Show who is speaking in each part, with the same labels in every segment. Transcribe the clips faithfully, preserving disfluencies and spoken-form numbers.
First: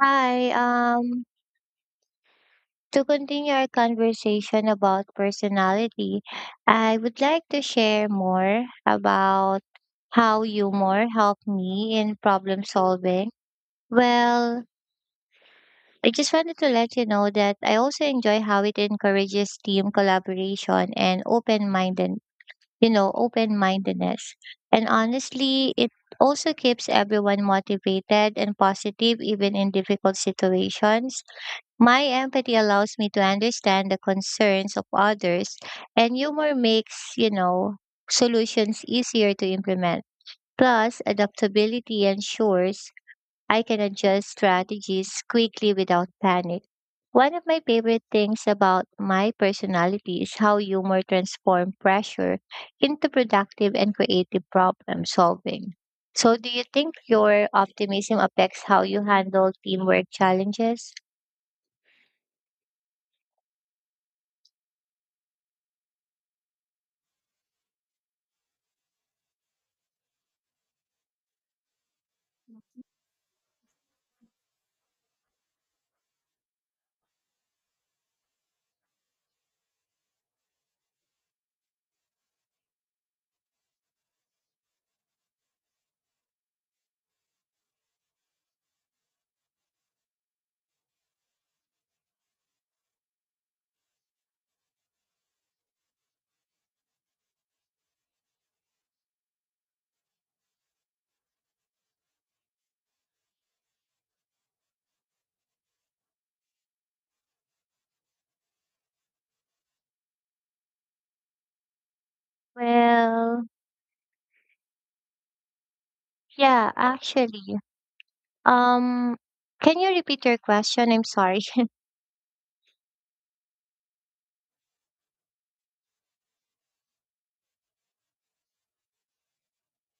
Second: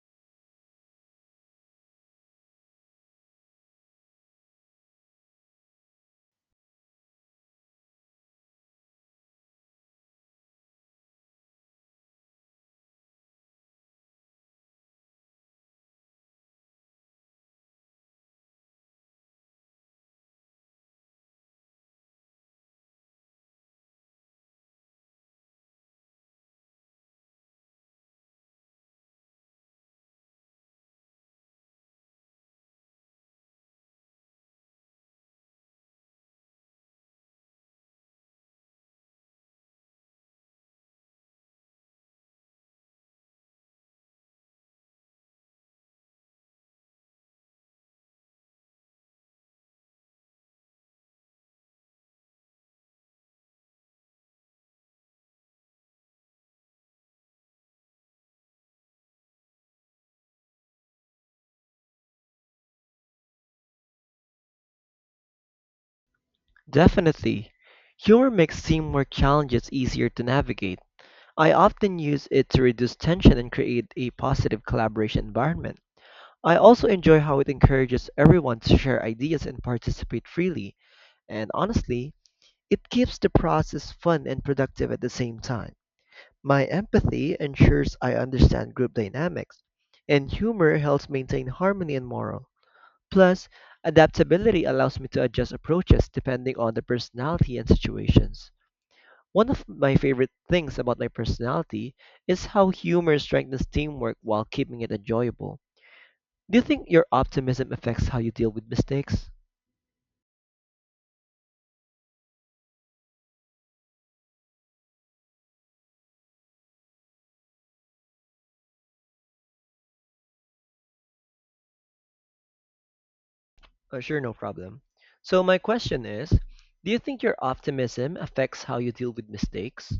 Speaker 1: Hi, um, to continue our conversation about personality, I would like to share more about how humor helped me in problem solving. Well, I just wanted to let you know that I also enjoy how it encourages team collaboration and open-minded, you know, open-mindedness. And honestly, it also keeps everyone motivated and positive even in difficult situations. My empathy allows me to understand the concerns of others, and humor makes, you know, solutions easier to implement. Plus, adaptability ensures I can adjust strategies quickly without panic. One of my favorite things about my personality is how humor transforms pressure into productive and creative problem solving. So, do you think your optimism affects how you handle teamwork challenges?
Speaker 2: Definitely. Humor makes teamwork challenges easier to navigate. I often use it to reduce tension and create a positive collaboration environment. I also enjoy how it encourages everyone to share ideas and participate freely, and honestly, it keeps the process fun and productive at the same time. My empathy ensures I understand group dynamics, and humor helps maintain harmony and morale. Plus, adaptability allows me to adjust approaches depending on the personality and situations. One of my favorite things about my personality is how humor strengthens teamwork while keeping it enjoyable. Do you think your optimism affects how you deal with mistakes?
Speaker 1: Well, yeah, actually. Um, can you repeat your question? I'm sorry.
Speaker 2: Uh, sure, no problem. So, my question is, do you think your optimism affects how you deal with mistakes?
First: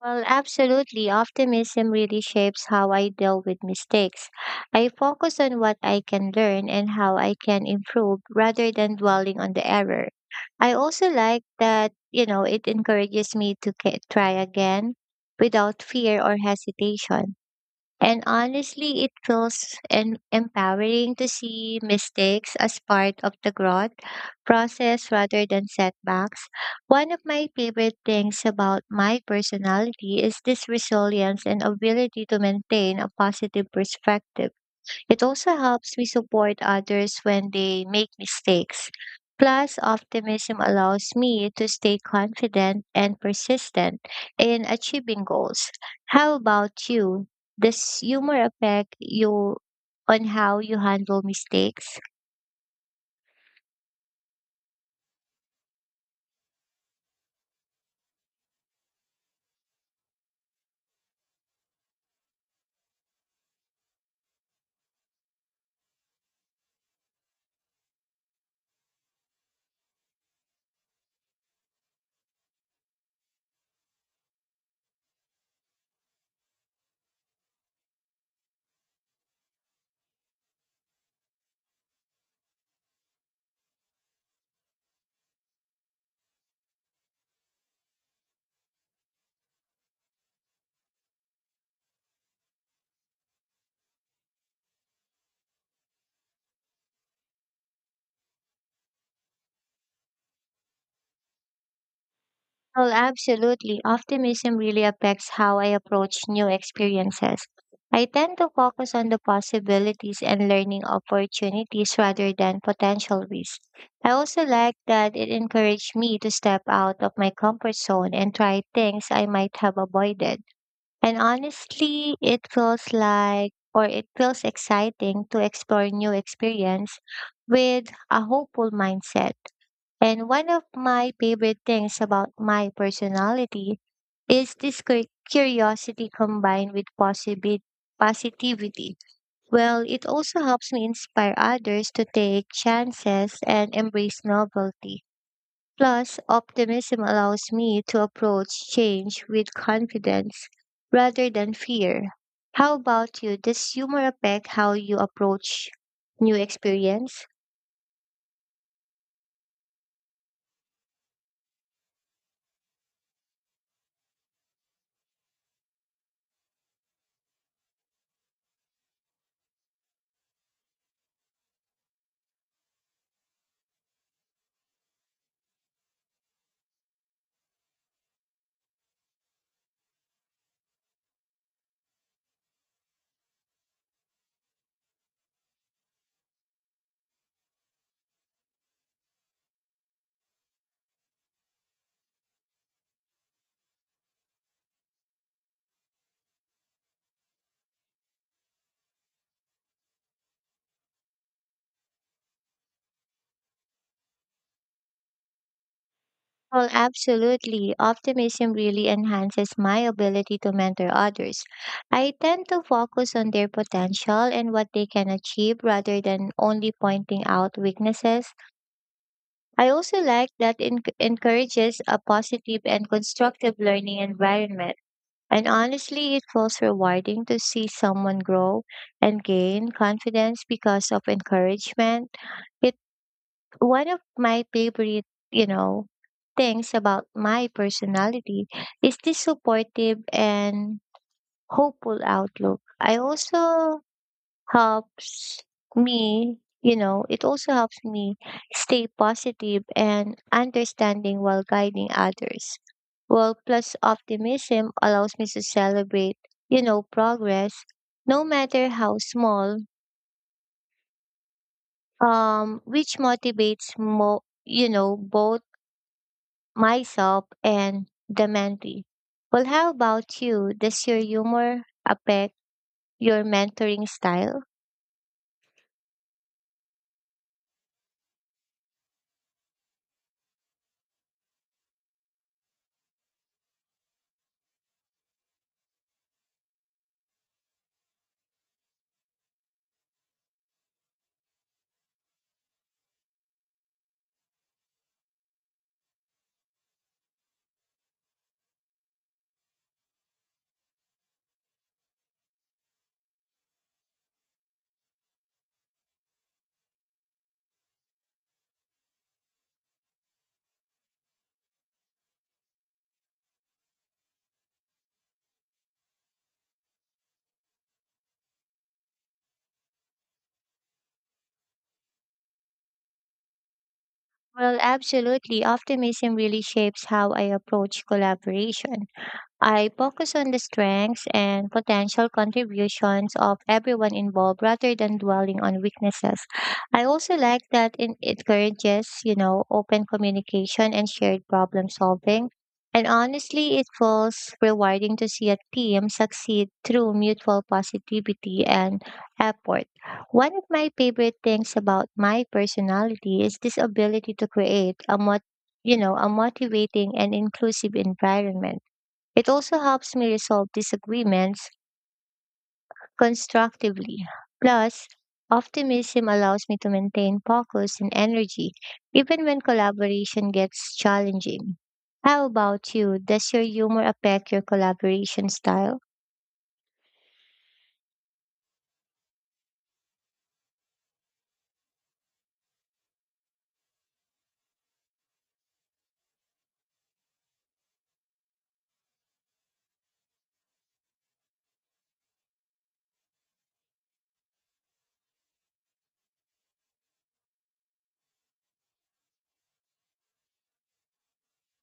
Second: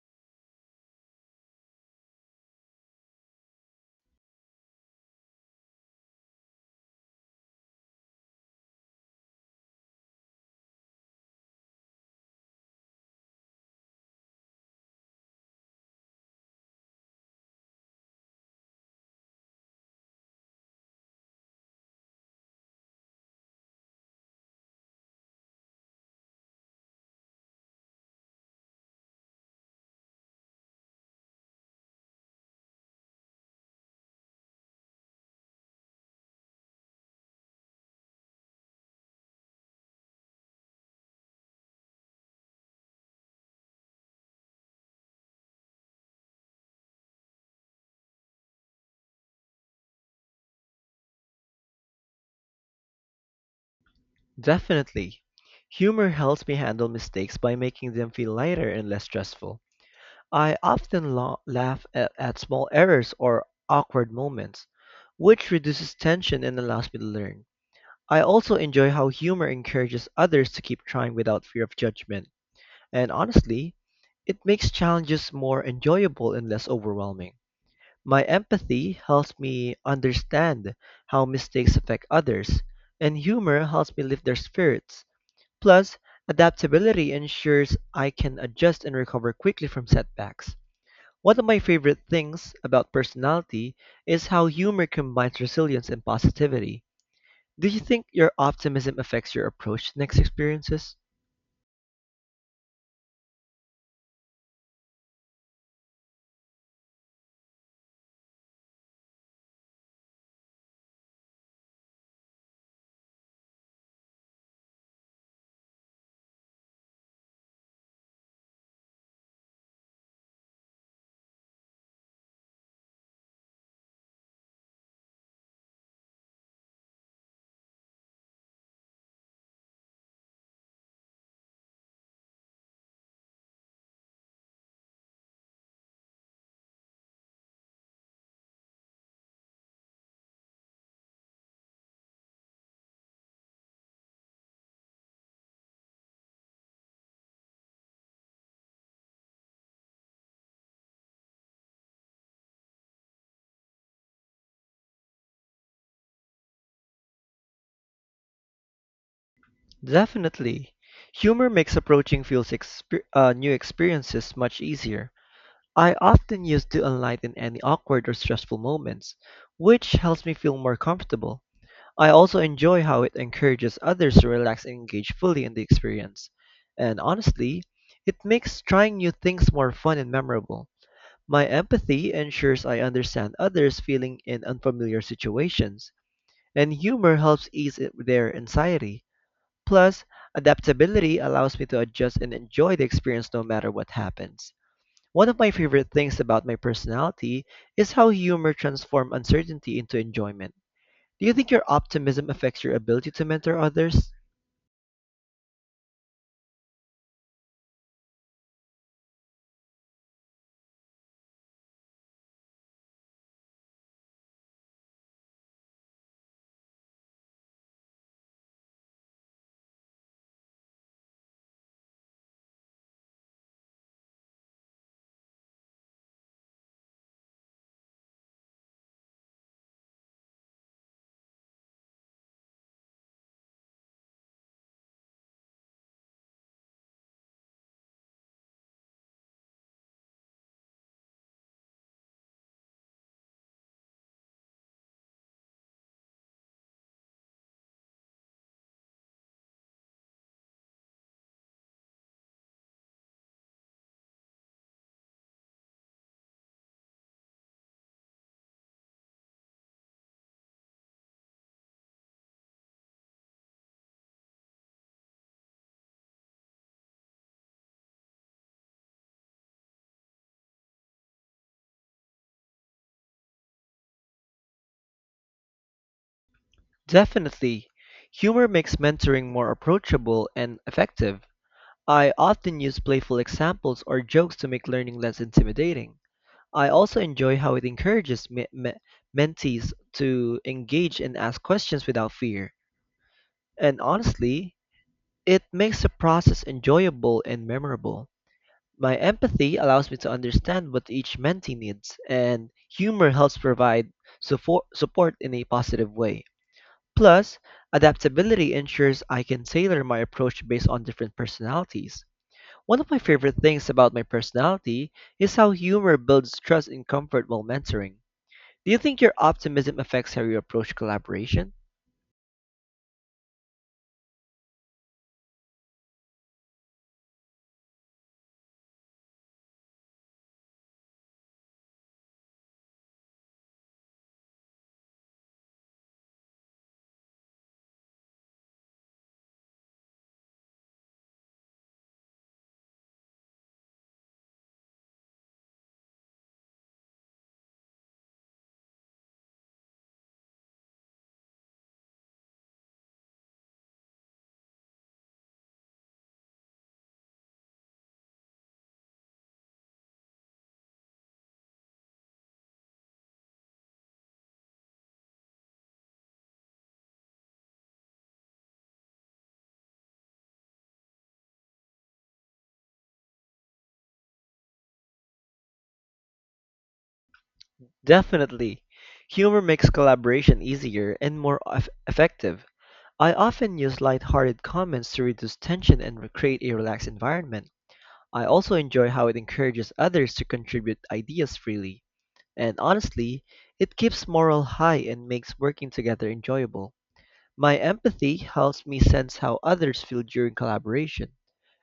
Speaker 1: Well, absolutely. Optimism really shapes how I deal with mistakes. I focus on what I can learn and how I can improve rather than dwelling on the error. I also like that, you know, it encourages me to ca- try again without fear or hesitation. And honestly, it feels en- empowering to see mistakes as part of the growth process rather than setbacks. One of my favorite things about my personality is this resilience and ability to maintain a positive perspective. It also helps me support others when they make mistakes. Plus, optimism allows me to stay confident and persistent in achieving goals. How about you? Does humor affect you on how you handle mistakes?
Speaker 2: Definitely. Humor helps me handle mistakes by making them feel lighter and less stressful. I often la- laugh at, at small errors or awkward moments, which reduces tension and allows me to learn. I also enjoy how humor encourages others to keep trying without fear of judgment, and honestly, it makes challenges more enjoyable and less overwhelming. My empathy helps me understand how mistakes affect others, and humor helps me lift their spirits. Plus, adaptability ensures I can adjust and recover quickly from setbacks. One of my favorite things about personality is how humor combines resilience and positivity. Do you think your optimism affects your approach to next experiences?
Speaker 1: Oh, absolutely. Optimism really affects how I approach new experiences. I tend to focus on the possibilities and learning opportunities rather than potential risks. I also like that it encouraged me to step out of my comfort zone and try things I might have avoided. And honestly, it feels like or it feels exciting to explore new experience with a hopeful mindset. And one of my favorite things about my personality is this cur- curiosity combined with possibi- positivity. Well, it also helps me inspire others to take chances and embrace novelty. Plus, optimism allows me to approach change with confidence rather than fear. How about you? Does humor affect how you approach new experience?
Speaker 2: Definitely. Humor makes approaching feels exper- uh, new experiences much easier. I often use to enlighten any awkward or stressful moments, which helps me feel more comfortable. I also enjoy how it encourages others to relax and engage fully in the experience. And honestly, it makes trying new things more fun and memorable. My empathy ensures I understand others feeling in unfamiliar situations and humor helps ease it- their anxiety. Plus, adaptability allows me to adjust and enjoy the experience no matter what happens. One of my favorite things about my personality is how humor transforms uncertainty into enjoyment. Do you think your optimism affects your ability to mentor others?
Speaker 1: Well, absolutely. Optimism really enhances my ability to mentor others. I tend to focus on their potential and what they can achieve rather than only pointing out weaknesses. I also like that it encourages a positive and constructive learning environment. And honestly, it feels rewarding to see someone grow and gain confidence because of encouragement. It One of my favorite, you know, things about my personality is this supportive and hopeful outlook. I also helps me, you know, It also helps me stay positive and understanding while guiding others. Well, plus optimism allows me to celebrate, you know, progress, no matter how small, um, which motivates mo you know both myself and the mentee. Well, how about you? Does your humor affect your mentoring style?
Speaker 2: Definitely. Humor makes mentoring more approachable and effective. I often use playful examples or jokes to make learning less intimidating. I also enjoy how it encourages me- me- mentees to engage and ask questions without fear. And honestly, it makes the process enjoyable and memorable. My empathy allows me to understand what each mentee needs, and humor helps provide support support in a positive way. Plus, adaptability ensures I can tailor my approach based on different personalities. One of my favorite things about my personality is how humor builds trust and comfort while mentoring. Do you think your optimism affects how you approach collaboration?
Speaker 1: Well, absolutely. Optimism really shapes how I approach collaboration. I focus on the strengths and potential contributions of everyone involved rather than dwelling on weaknesses. I also like that it encourages, you know, open communication and shared problem solving. And honestly, it feels rewarding to see a team succeed through mutual positivity and effort. One of my favorite things about my personality is this ability to create a mot- you know, a motivating and inclusive environment. It also helps me resolve disagreements constructively. Plus, optimism allows me to maintain focus and energy even when collaboration gets challenging. How about you? Does your humor affect your collaboration style?
Speaker 2: Definitely. Humor makes collaboration easier and more eff- effective. I often use lighthearted comments to reduce tension and create a relaxed environment. I also enjoy how it encourages others to contribute ideas freely. And honestly, it keeps morale high and makes working together enjoyable. My empathy helps me sense how others feel during collaboration,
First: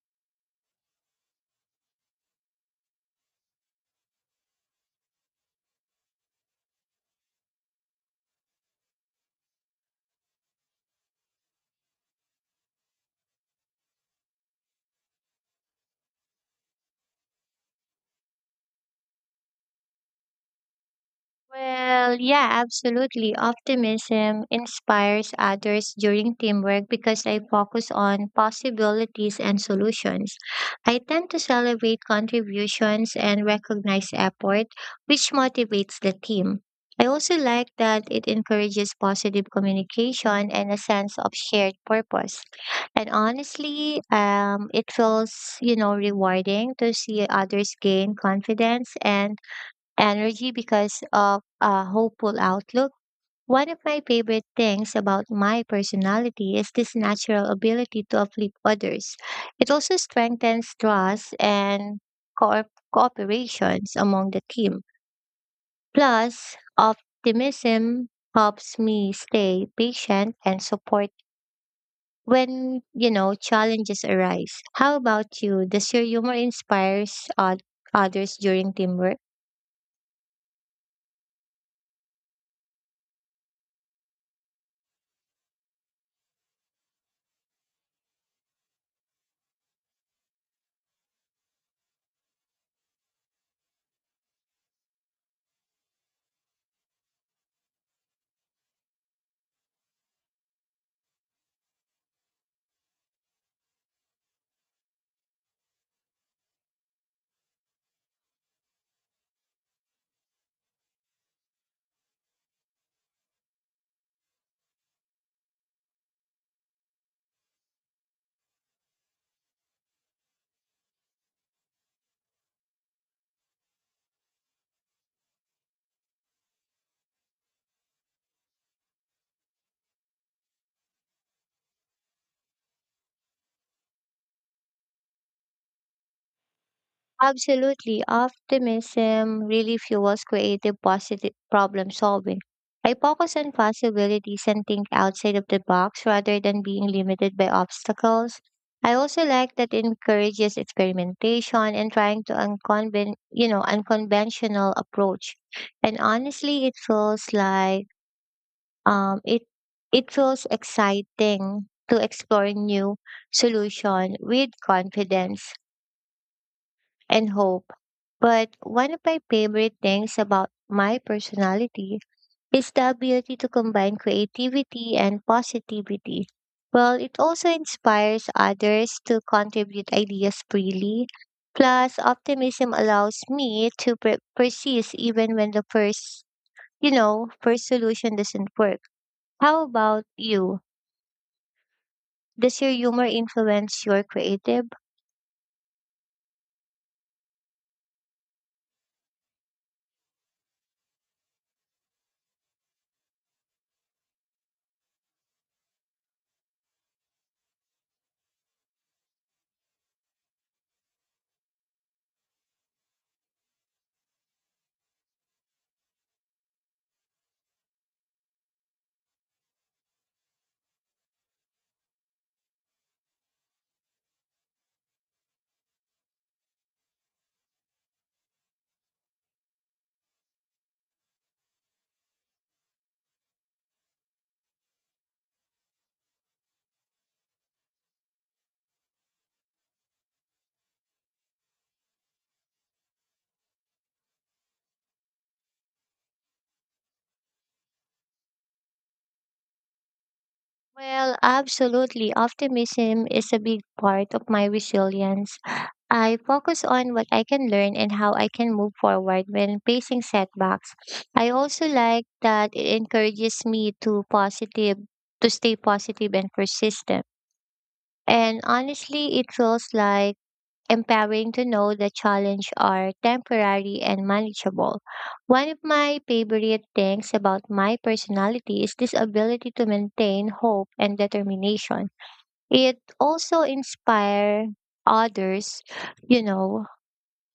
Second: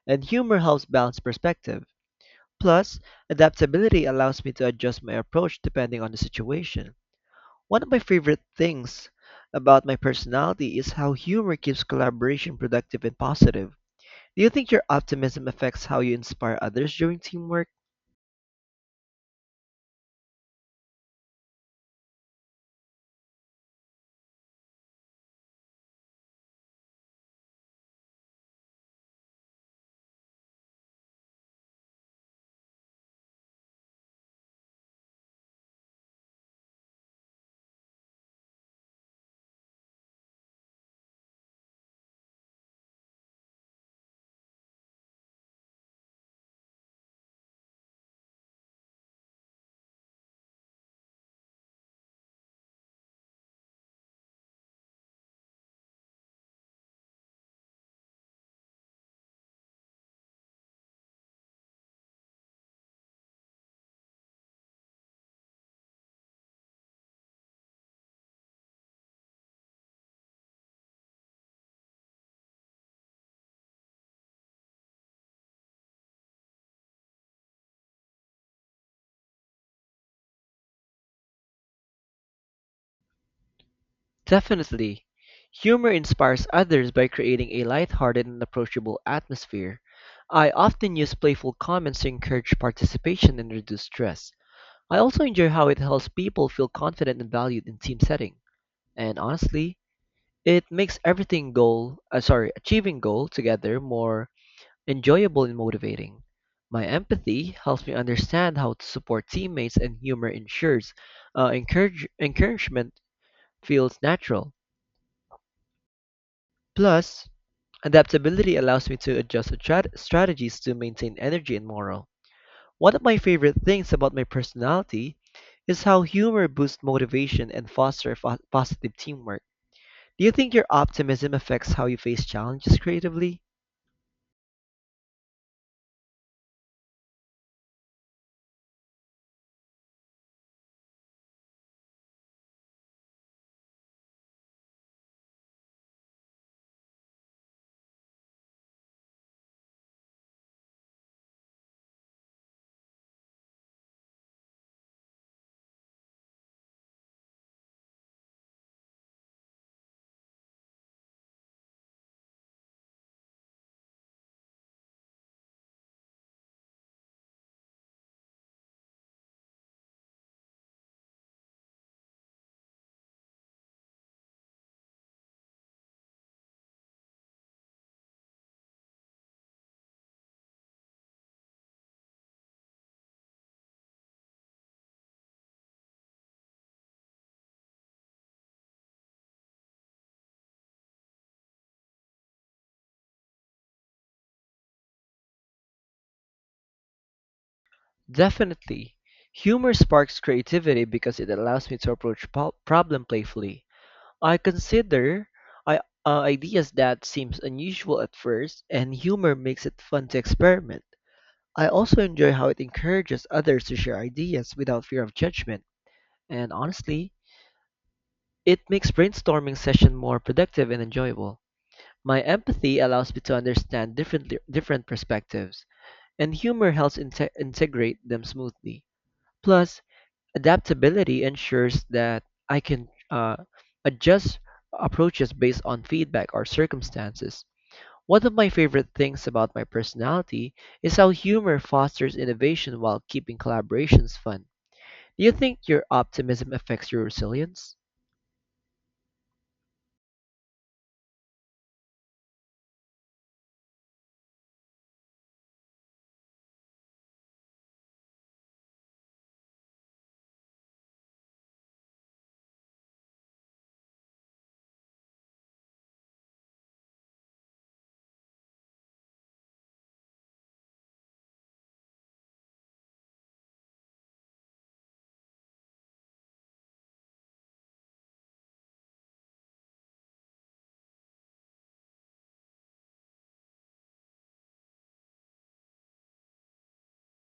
Speaker 2: and humor helps balance perspective. Plus, adaptability allows me to adjust my approach depending on the situation. One of my favorite things about my personality is how humor keeps collaboration productive and positive. Do you think your optimism affects how you inspire others during teamwork?
Speaker 1: Well, yeah, absolutely. Optimism inspires others during teamwork because I focus on possibilities and solutions. I tend to celebrate contributions and recognize effort, which motivates the team. I also like that it encourages positive communication and a sense of shared purpose. And honestly, um, it feels, you know, rewarding to see others gain confidence and energy because of a hopeful outlook. One of my favorite things about my personality is this natural ability to uplift others. It also strengthens trust and co- cooperations among the team. Plus, optimism helps me stay patient and support when you know challenges arise. How about you? Does your humor inspires oth- others during teamwork?
Speaker 2: Definitely. Humor inspires others by creating a lighthearted and approachable atmosphere. I often use playful comments to encourage participation and reduce stress. I also enjoy how it helps people feel confident and valued in team setting. And honestly, it makes everything goal, uh, sorry, achieving goal together more enjoyable and motivating. My empathy helps me understand how to support teammates and humor ensures uh, encourage, encouragement feels natural. Plus, adaptability allows me to adjust strat- strategies to maintain energy and morale. One of my favorite things about my personality is how humor boosts motivation and fosters fo- positive teamwork. Do you think your optimism affects how you face challenges creatively?
Speaker 1: Absolutely. Optimism really fuels creative positive problem solving. I focus on possibilities and think outside of the box rather than being limited by obstacles. I also like that it encourages experimentation and trying to unconven- you know, unconventional approach. And honestly, it feels like um it it feels exciting to explore new solution with confidence and hope. But one of my favorite things about my personality is the ability to combine creativity and positivity. Well, it also inspires others to contribute ideas freely. Plus, optimism allows me to per- persist even when the first, you know, first solution doesn't work. How about you? Does your humor influence your creative?
Speaker 2: Definitely. Humor sparks creativity because it allows me to approach po- problem playfully. I consider I, uh, ideas that seems unusual at first, and humor makes it fun to experiment. I also enjoy how it encourages others to share ideas without fear of judgment, and honestly, it makes brainstorming session more productive and enjoyable. My empathy allows me to understand different different perspectives, and humor helps inte- integrate them smoothly. Plus, adaptability ensures that I can uh, adjust approaches based on feedback or circumstances. One of my favorite things about my personality is how humor fosters innovation while keeping collaborations fun. Do you think your optimism affects your resilience?
Speaker 1: Well, absolutely. Optimism is a big part of my resilience. I focus on what I can learn and how I can move forward when facing setbacks. I also like that it encourages me to positive to stay positive and persistent. And honestly, it feels like empowering to know the challenge are temporary and manageable. One of my favorite things about my personality is this ability to maintain hope and determination. It also inspires others, you know,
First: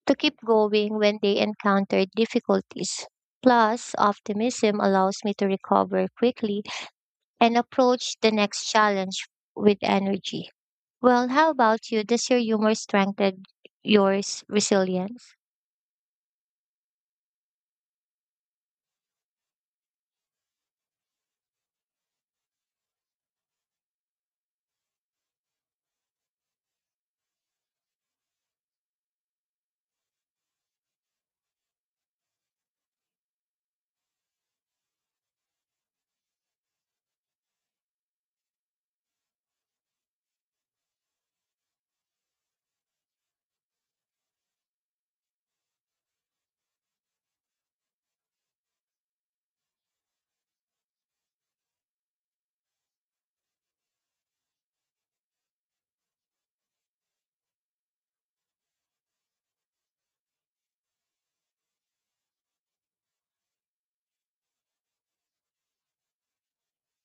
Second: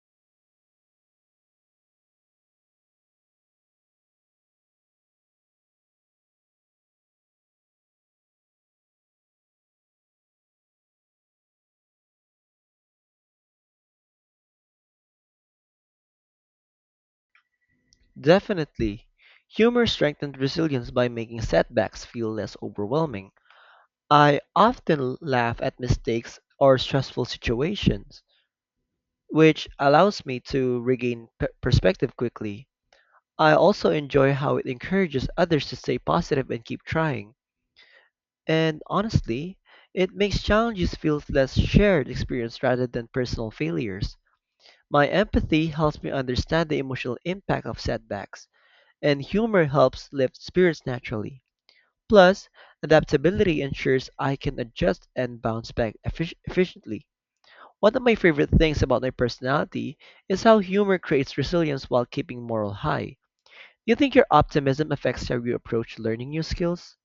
Speaker 1: to keep going when they encounter difficulties. Plus, optimism allows me to recover quickly and approach the next challenge with energy. Well, how about you? Does your humor strengthen your s- resilience?
Speaker 2: Definitely. Humor strengthens resilience by making setbacks feel less overwhelming. I often laugh at mistakes or stressful situations which allows me to regain p- perspective quickly. I also enjoy how it encourages others to stay positive and keep trying. And honestly, it makes challenges feel less shared experience rather than personal failures. My empathy helps me understand the emotional impact of setbacks, and humor helps lift spirits naturally. Plus, adaptability ensures I can adjust and bounce back effic- efficiently. One of my favorite things about my personality is how humor creates resilience while keeping morale high. Do you think your optimism affects how you approach learning new skills?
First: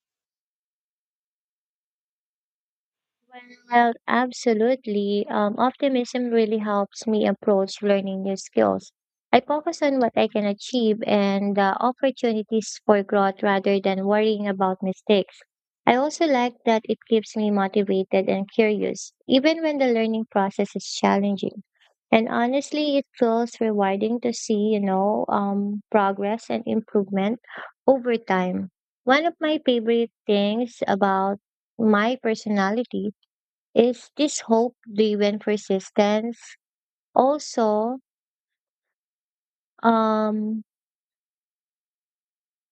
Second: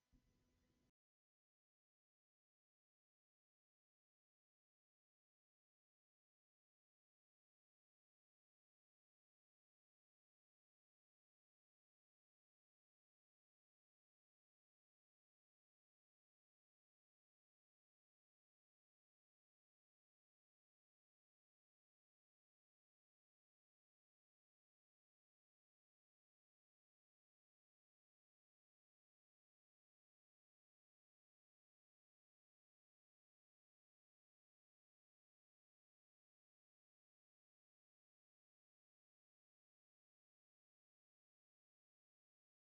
Speaker 1: Well, absolutely. Um, optimism really helps me approach learning new skills. I focus on what I can achieve and the opportunities for growth rather than worrying about mistakes. I also like that it keeps me motivated and curious, even when the learning process is challenging. And honestly, it feels rewarding to see, you know, um, progress and improvement over time. One of my favorite things about my personality is this hope driven persistence. Also, um,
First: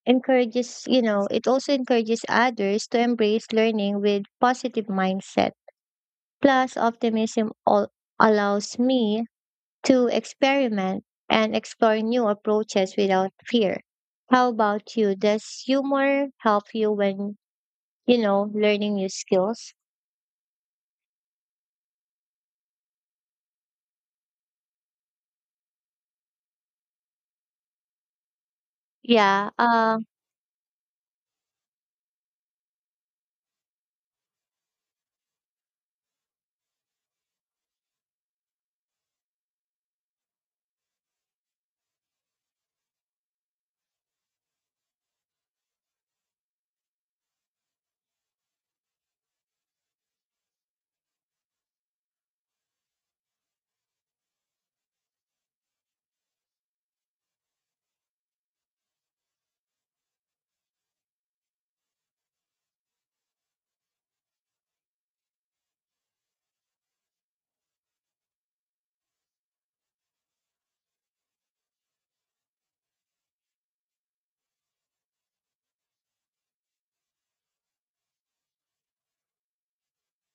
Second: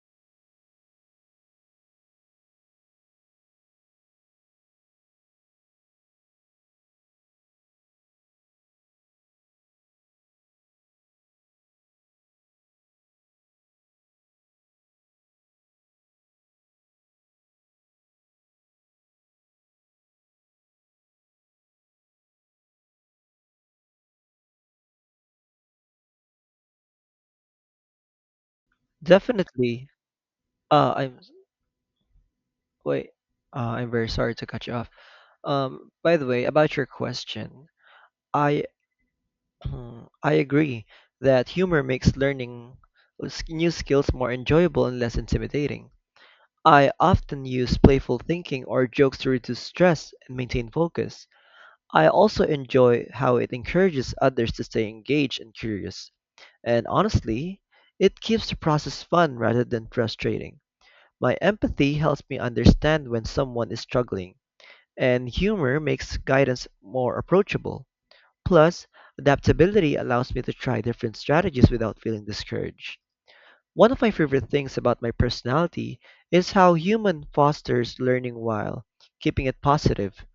Speaker 1: encourages, you know, It also encourages others to embrace learning with positive mindset. Plus, optimism all allows me to experiment and explore new approaches without fear. How about you? Does humor help you when, you know, learning new skills? Yeah.
Speaker 2: Definitely.
Speaker 1: Um,
Speaker 2: Uh, I'm wait. Uh, I'm very sorry to cut you off. Um, by the way, about your question, I I agree that humor makes learning s- new skills more enjoyable and less intimidating. I often use playful thinking or jokes to reduce stress and maintain focus. I also enjoy how it encourages others to stay engaged and curious. And honestly, it keeps the process fun rather than frustrating. My empathy helps me understand when someone is struggling, and humor makes guidance more approachable. Plus, adaptability allows me to try different strategies without feeling discouraged. One of my favorite things about my personality is how human fosters learning while keeping it positive. Do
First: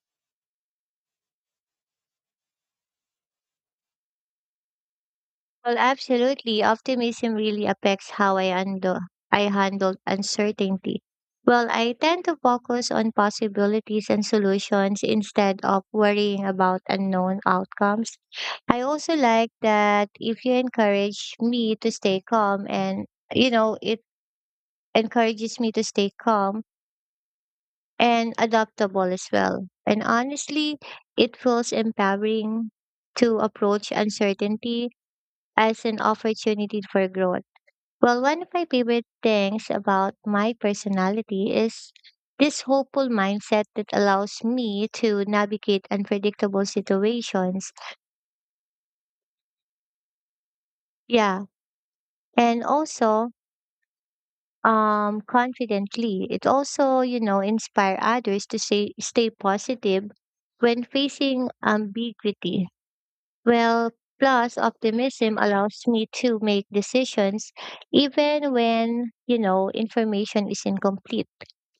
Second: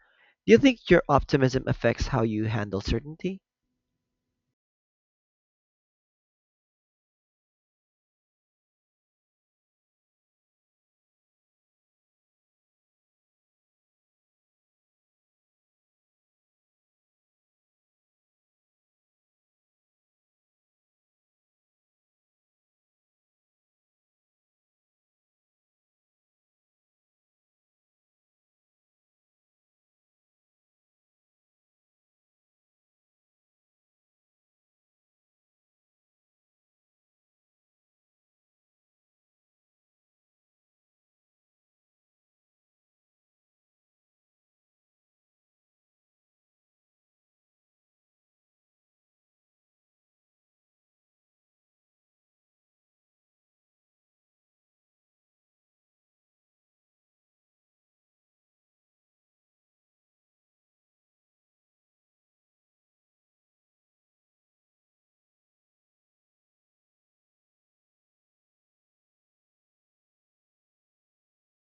Speaker 2: you think your optimism affects how you handle certainty?
Speaker 1: Well, absolutely. Optimism really affects how I handle I handle uncertainty. Well, I tend to focus on possibilities and solutions instead of worrying about unknown outcomes. I also like that if you encourage me to stay calm and you know, It encourages me to stay calm and adaptable as well. And honestly, it feels empowering to approach uncertainty as an opportunity for growth. Well, one of my favorite things about my personality is this hopeful mindset that allows me to navigate unpredictable situations. Yeah. And also, um, confidently. It also, you know, inspire others to say, stay positive when facing ambiguity. Well, plus optimism allows me to make decisions even when, you know, information is incomplete.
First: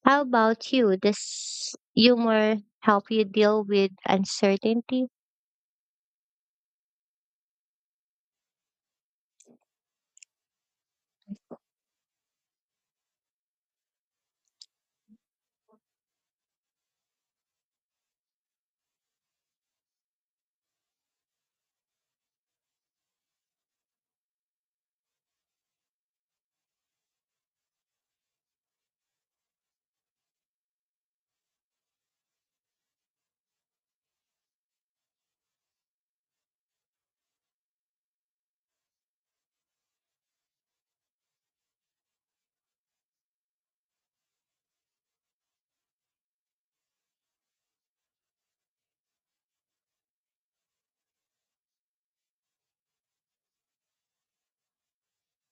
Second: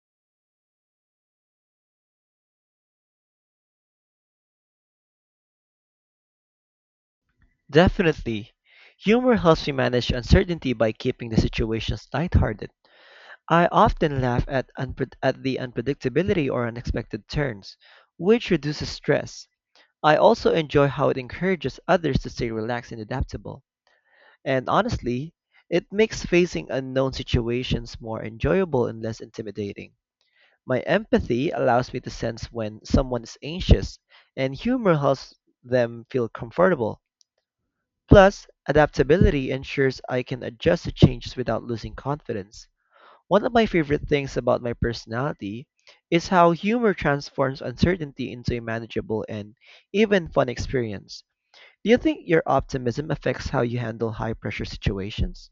Speaker 1: How about you? Does humor help you deal with uncertainty?
Speaker 2: Definitely. Humor helps me manage uncertainty by keeping the situations lighthearted. I often laugh at, unpre- at the unpredictability or unexpected turns, which reduces stress. I also enjoy how it encourages others to stay relaxed and adaptable. And honestly, it makes facing unknown situations more enjoyable and less intimidating. My empathy allows me to sense when someone is anxious, and humor helps them feel comfortable. Plus, adaptability ensures I can adjust to changes without losing confidence. One of my favorite things about my personality is how humor transforms uncertainty into a manageable and even fun experience. Do you think your optimism affects how you handle high pressure situations?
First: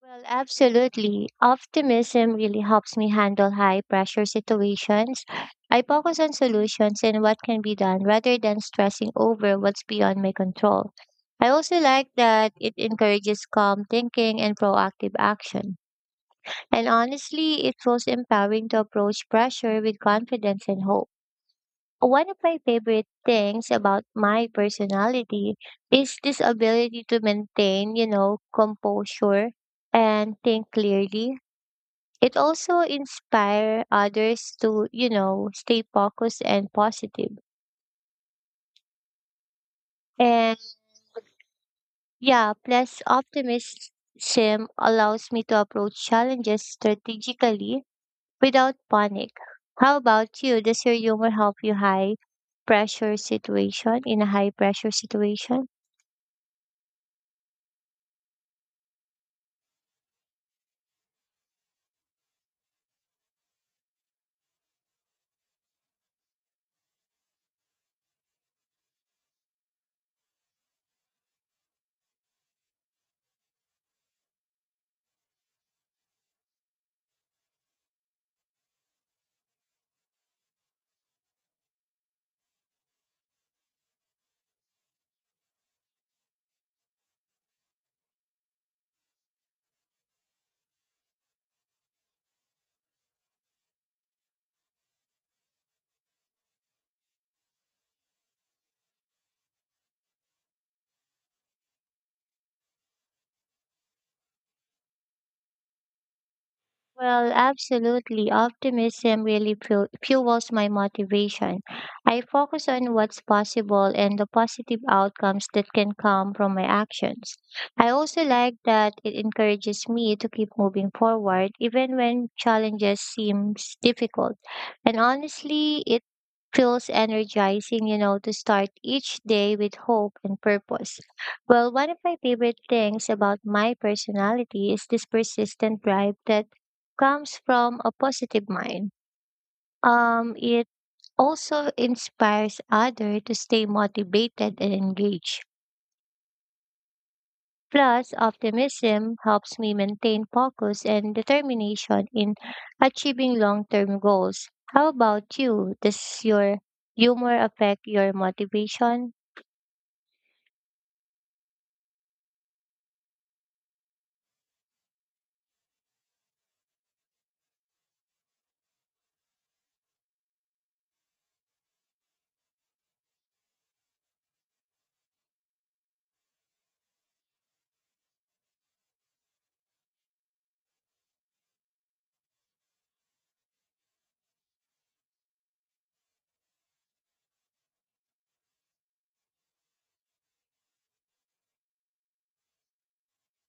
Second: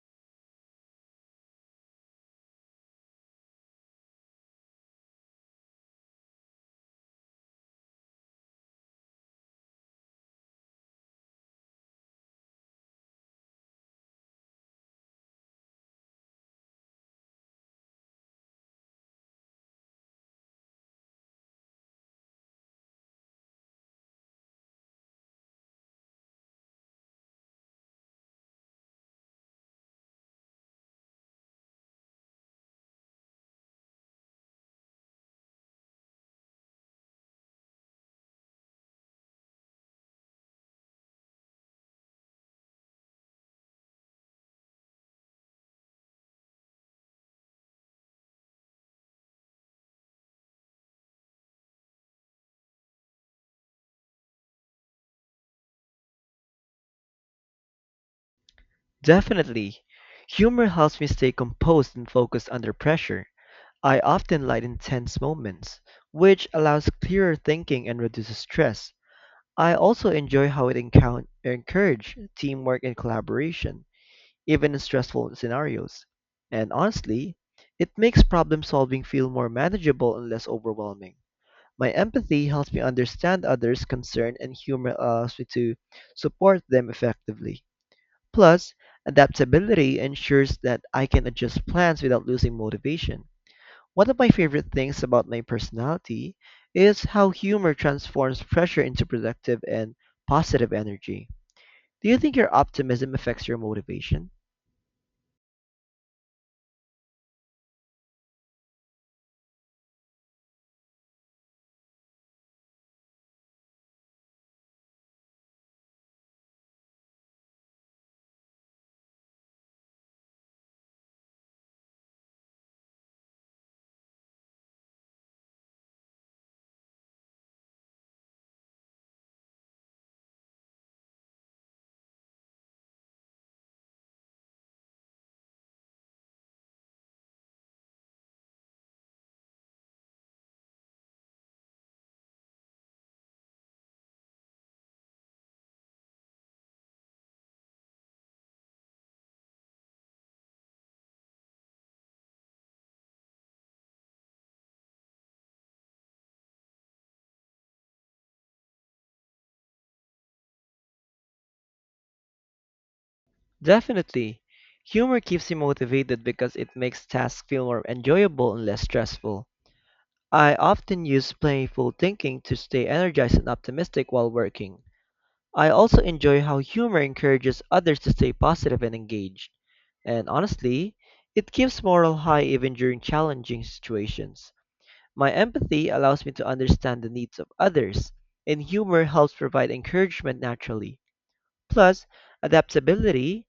Speaker 1: Well, absolutely. Optimism really helps me handle high pressure situations. I focus on solutions and what can be done rather than stressing over what's beyond my control. I also like that it encourages calm thinking and proactive action. And honestly, it feels empowering to approach pressure with confidence and hope. One of my favorite things about my personality is this ability to maintain, you know, composure and think clearly. It also inspire others to, you know, stay focused and positive. And yeah, plus optimism allows me to approach challenges strategically without panic. How about you? Does your humor help you high pressure situation in a high pressure situation?
Speaker 2: Definitely. Humor helps me stay composed and focused under pressure. I often lighten tense moments, which allows clearer thinking and reduces stress. I also enjoy how it encou- encourage teamwork and collaboration, even in stressful scenarios. And honestly, it makes problem solving feel more manageable and less overwhelming. My empathy helps me understand others' concern and humor allows me to support them effectively. Plus, adaptability ensures that I can adjust plans without losing motivation. One of my favorite things about my personality is how humor transforms pressure into productive and positive energy. Do you think your optimism affects your motivation?
Speaker 1: Well, absolutely. Optimism really fu- fuels my motivation. I focus on what's possible and the positive outcomes that can come from my actions. I also like that it encourages me to keep moving forward even when challenges seems difficult. And honestly, it feels energizing, you know, to start each day with hope and purpose. Well, one of my favorite things about my personality is this persistent drive that comes from a positive mind. Um, it also inspires others to stay motivated and engaged. Plus, optimism helps me maintain focus and determination in achieving long-term goals. How about you? Does your humor affect your motivation?
Speaker 2: Definitely. Humor keeps you motivated because it makes tasks feel more enjoyable and less stressful. I often use playful thinking to stay energized and optimistic while working. I also enjoy how humor encourages others to stay positive and engaged. And honestly, it keeps morale high even during challenging situations. My empathy allows me to understand the needs of others, and humor helps provide encouragement naturally. Plus, adaptability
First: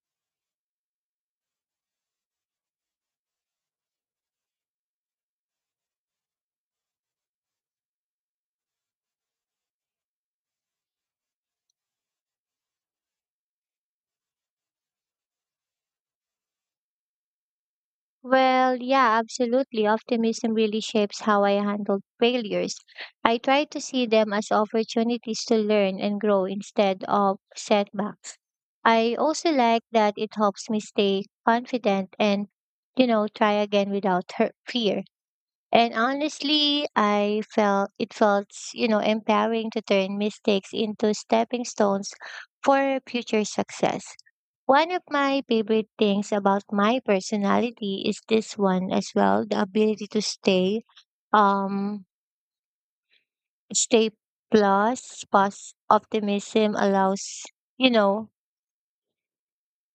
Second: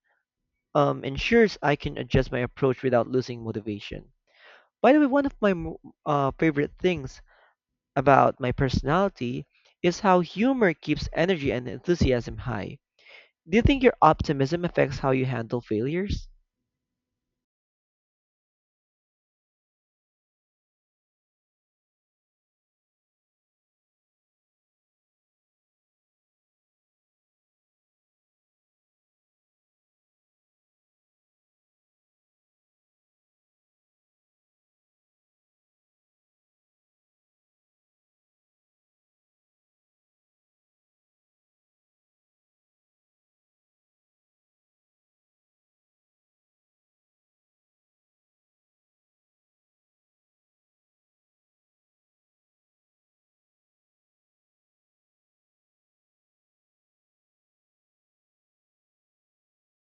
Speaker 2: um, ensures I can adjust my approach without losing motivation. By the way, one of my mo- uh, favorite things about my personality is how humor keeps energy and enthusiasm high. Do you think your optimism affects how you handle failures?
Speaker 1: Well, yeah, absolutely. Optimism really shapes how I handle failures. I try to see them as opportunities to learn and grow instead of setbacks. I also like that it helps me stay confident and, you know, try again without hurt, fear. And honestly, I felt it felt, you know, empowering to turn mistakes into stepping stones for future success. One of my favorite things about my personality is this one as well, the ability to stay um stay plus plus optimism allows, you know,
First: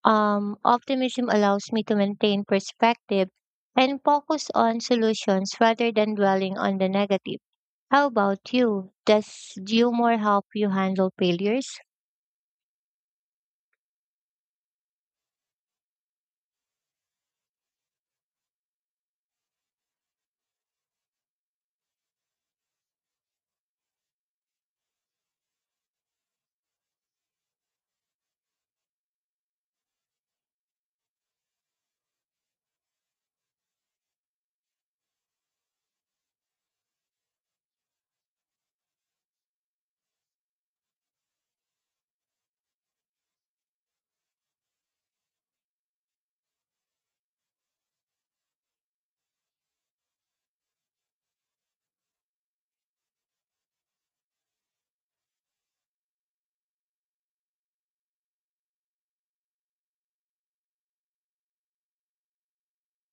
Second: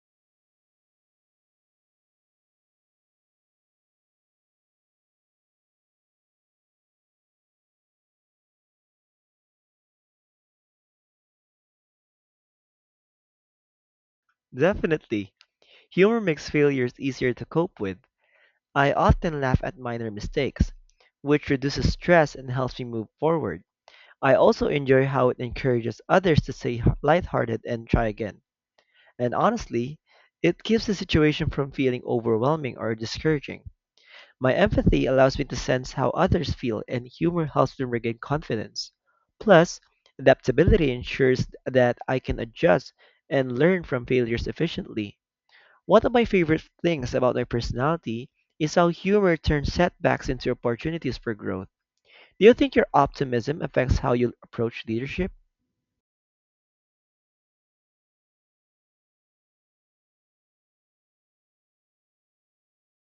Speaker 1: Um, optimism allows me to maintain perspective and focus on solutions rather than dwelling on the negative. How about you? Does humor help you handle failures?
Speaker 2: Definitely. Humor makes failures easier to cope with. I often laugh at minor mistakes, which reduces stress and helps me move forward. I also enjoy how it encourages others to stay h- lighthearted and try again. And honestly, it keeps the situation from feeling overwhelming or discouraging. My empathy allows me to sense how others feel, and humor helps them regain confidence. Plus, adaptability ensures that I can adjust and learn from failures efficiently. One of my favorite things about my personality is how humor turns setbacks into opportunities for growth. Do you think your optimism affects how you approach leadership?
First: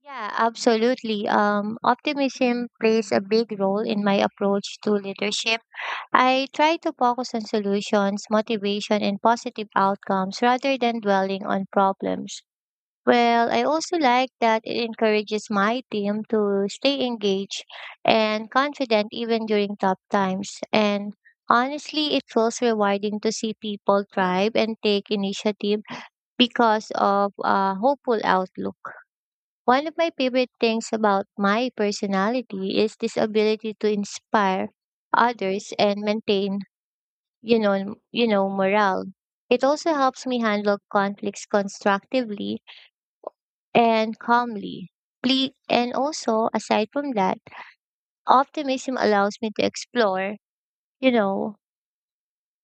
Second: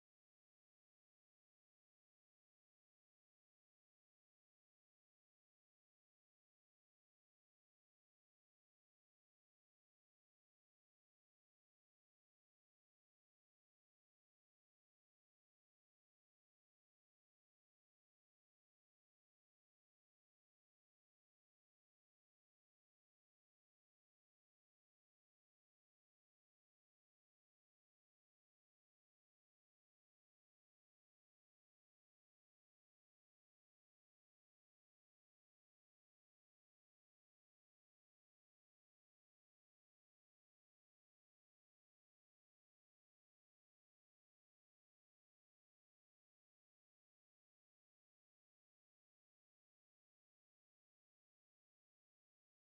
Speaker 1: Yeah, absolutely. Um, optimism plays a big role in my approach to leadership. I try to focus on solutions, motivation, and positive outcomes rather than dwelling on problems. Well, I also like that it encourages my team to stay engaged and confident even during tough times. And honestly, it feels rewarding to see people thrive and take initiative because of a hopeful outlook. One of my favorite things about my personality is this ability to inspire others and maintain, you know, you know, morale. It also helps me handle conflicts constructively and calmly. Please, and also, aside from that, optimism allows me to explore, you know,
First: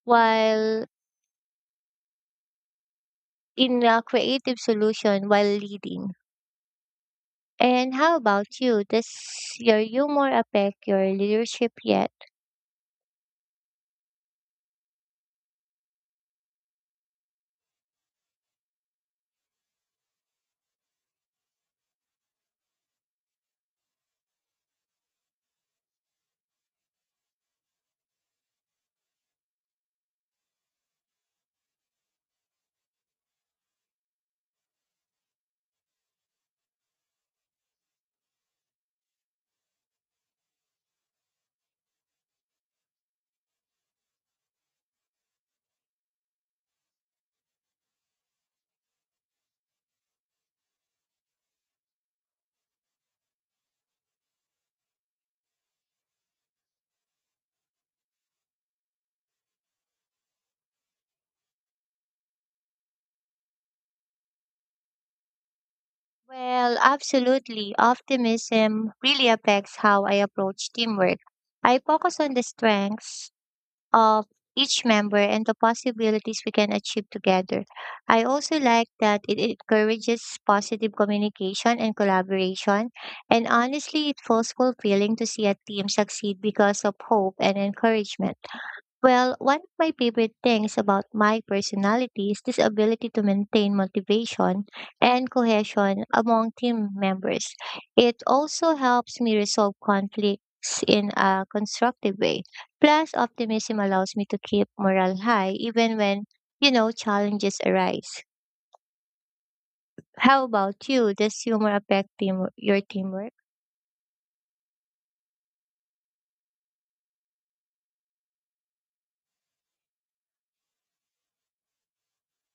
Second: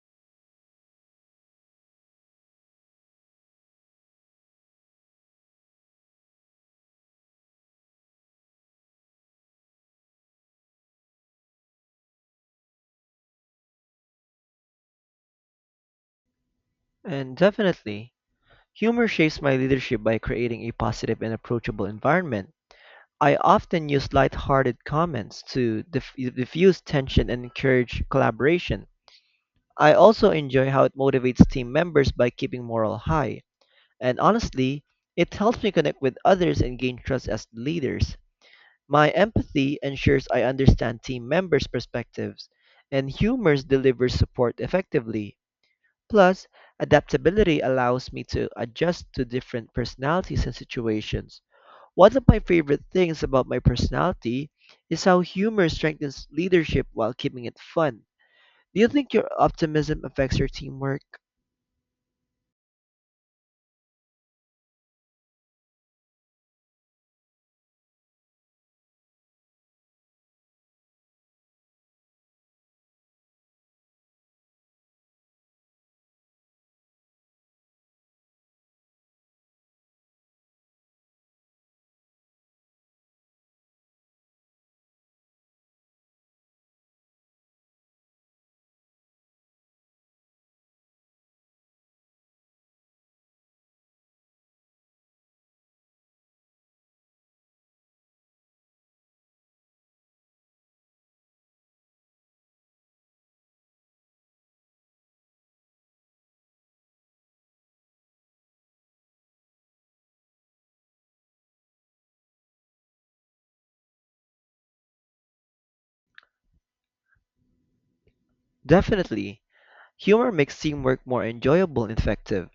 Speaker 1: while in a creative solution while leading. And how about you? Does your humor affect your leadership yet?
Speaker 2: And definitely, humor shapes my leadership by creating a positive and approachable environment. I often use lighthearted comments to dif- diffuse tension and encourage collaboration. I also enjoy how it motivates team members by keeping morale high. And honestly, it helps me connect with others and gain trust as leaders. My empathy ensures I understand team members' perspectives, and humor delivers support effectively. Plus, adaptability allows me to adjust to different personalities and situations. One of my favorite things about my personality is how humor strengthens leadership while keeping it fun. Do you think your optimism affects your teamwork?
Speaker 1: Well, absolutely. Optimism really affects how I approach teamwork. I focus on the strengths of each member and the possibilities we can achieve together. I also like that it encourages positive communication and collaboration. And honestly, it feels fulfilling to see a team succeed because of hope and encouragement. Well, one of my favorite things about my personality is this ability to maintain motivation and cohesion among team members. It also helps me resolve conflicts in a constructive way. Plus, optimism allows me to keep morale high even when, you know, challenges arise. How about you? Does humor affect team, your teamwork?
Speaker 2: Definitely. Humor makes teamwork more enjoyable and effective.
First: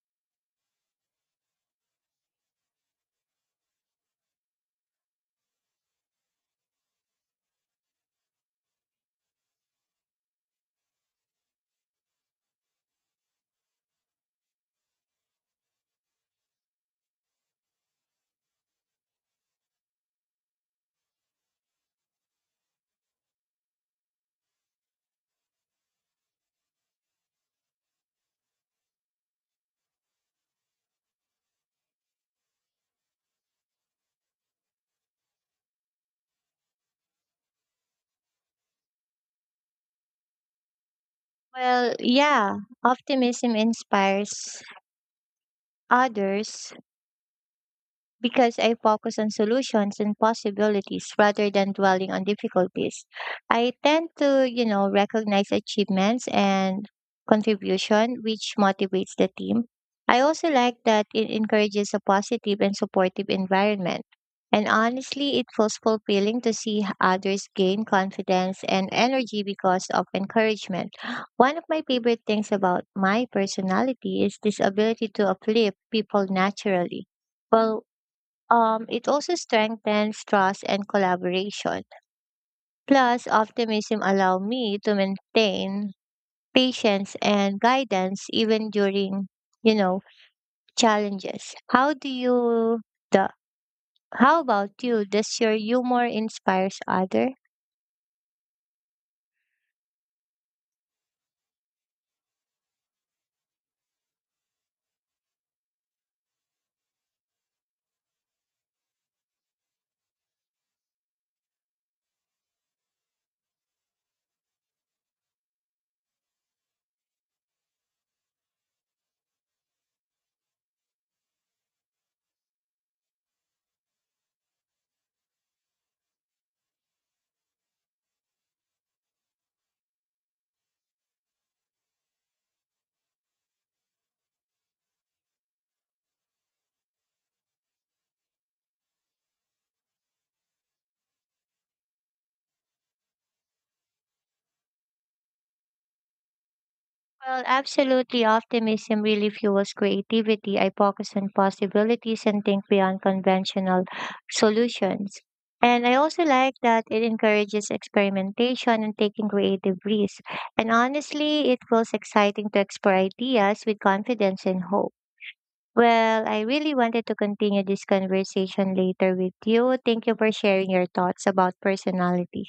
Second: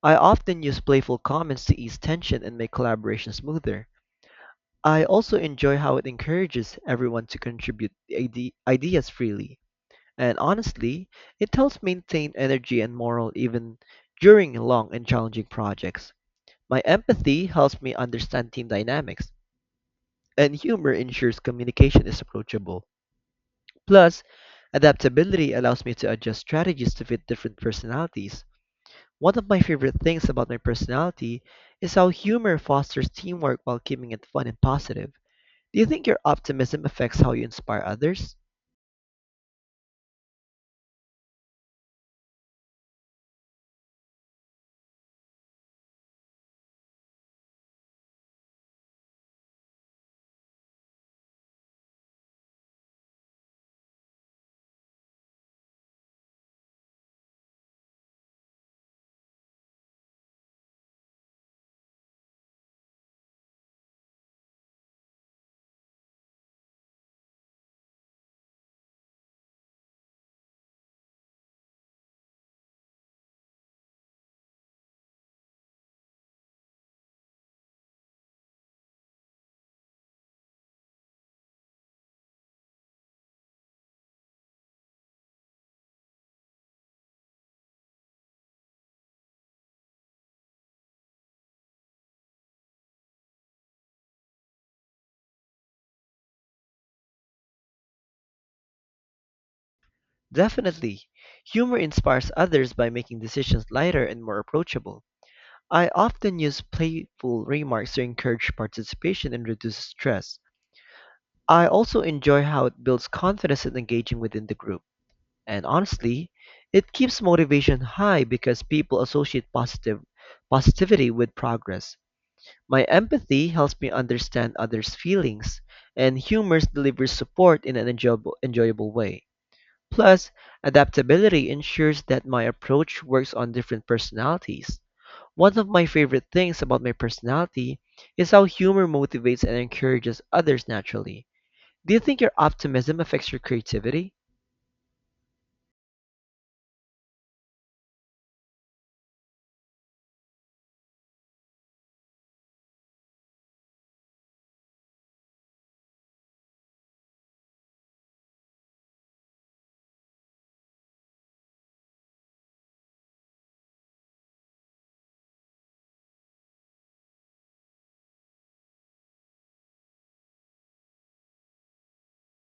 Speaker 2: I often use playful comments to ease tension and make collaboration smoother. I also enjoy how it encourages everyone to contribute ide- ideas freely. And honestly, it helps maintain energy and morale even during long and challenging projects. My empathy helps me understand team dynamics, and humor ensures communication is approachable. Plus, adaptability allows me to adjust strategies to fit different personalities. One of my favorite things about my personality is how humor fosters teamwork while keeping it fun and positive. Do you think your optimism affects how you inspire others?
Speaker 1: Well, yeah, optimism inspires others because I focus on solutions and possibilities rather than dwelling on difficulties. I tend to, you know, recognize achievements and contribution, which motivates the team. I also like that it encourages a positive and supportive environment. And honestly, it feels fulfilling to see h- others gain confidence and energy because of encouragement. One of my favorite things about my personality is this ability to uplift people naturally. Well, um, it also strengthens trust and collaboration. Plus, optimism allow me to maintain patience and guidance even during, you know, challenges. How do you the how about you? Does your humor inspires other?
Speaker 2: Definitely. Humor inspires others by making decisions lighter and more approachable. I often use playful remarks to encourage participation and reduce stress. I also enjoy how it builds confidence and engaging within the group. And honestly, it keeps motivation high because people associate positive positivity with progress. My empathy helps me understand others' feelings, and humor delivers support in an enjoyable, enjoyable way. Plus, adaptability ensures that my approach works on different personalities. One of my favorite things about my personality is how humor motivates and encourages others naturally. Do you think your optimism affects your creativity?
Speaker 1: Well, absolutely. Optimism really fuels creativity. I focus on possibilities and think beyond conventional solutions. And I also like that it encourages experimentation and taking creative risks. And honestly, it feels exciting to explore ideas with confidence and hope. Well, I really wanted to continue this conversation later with you. Thank you for sharing your thoughts about personality.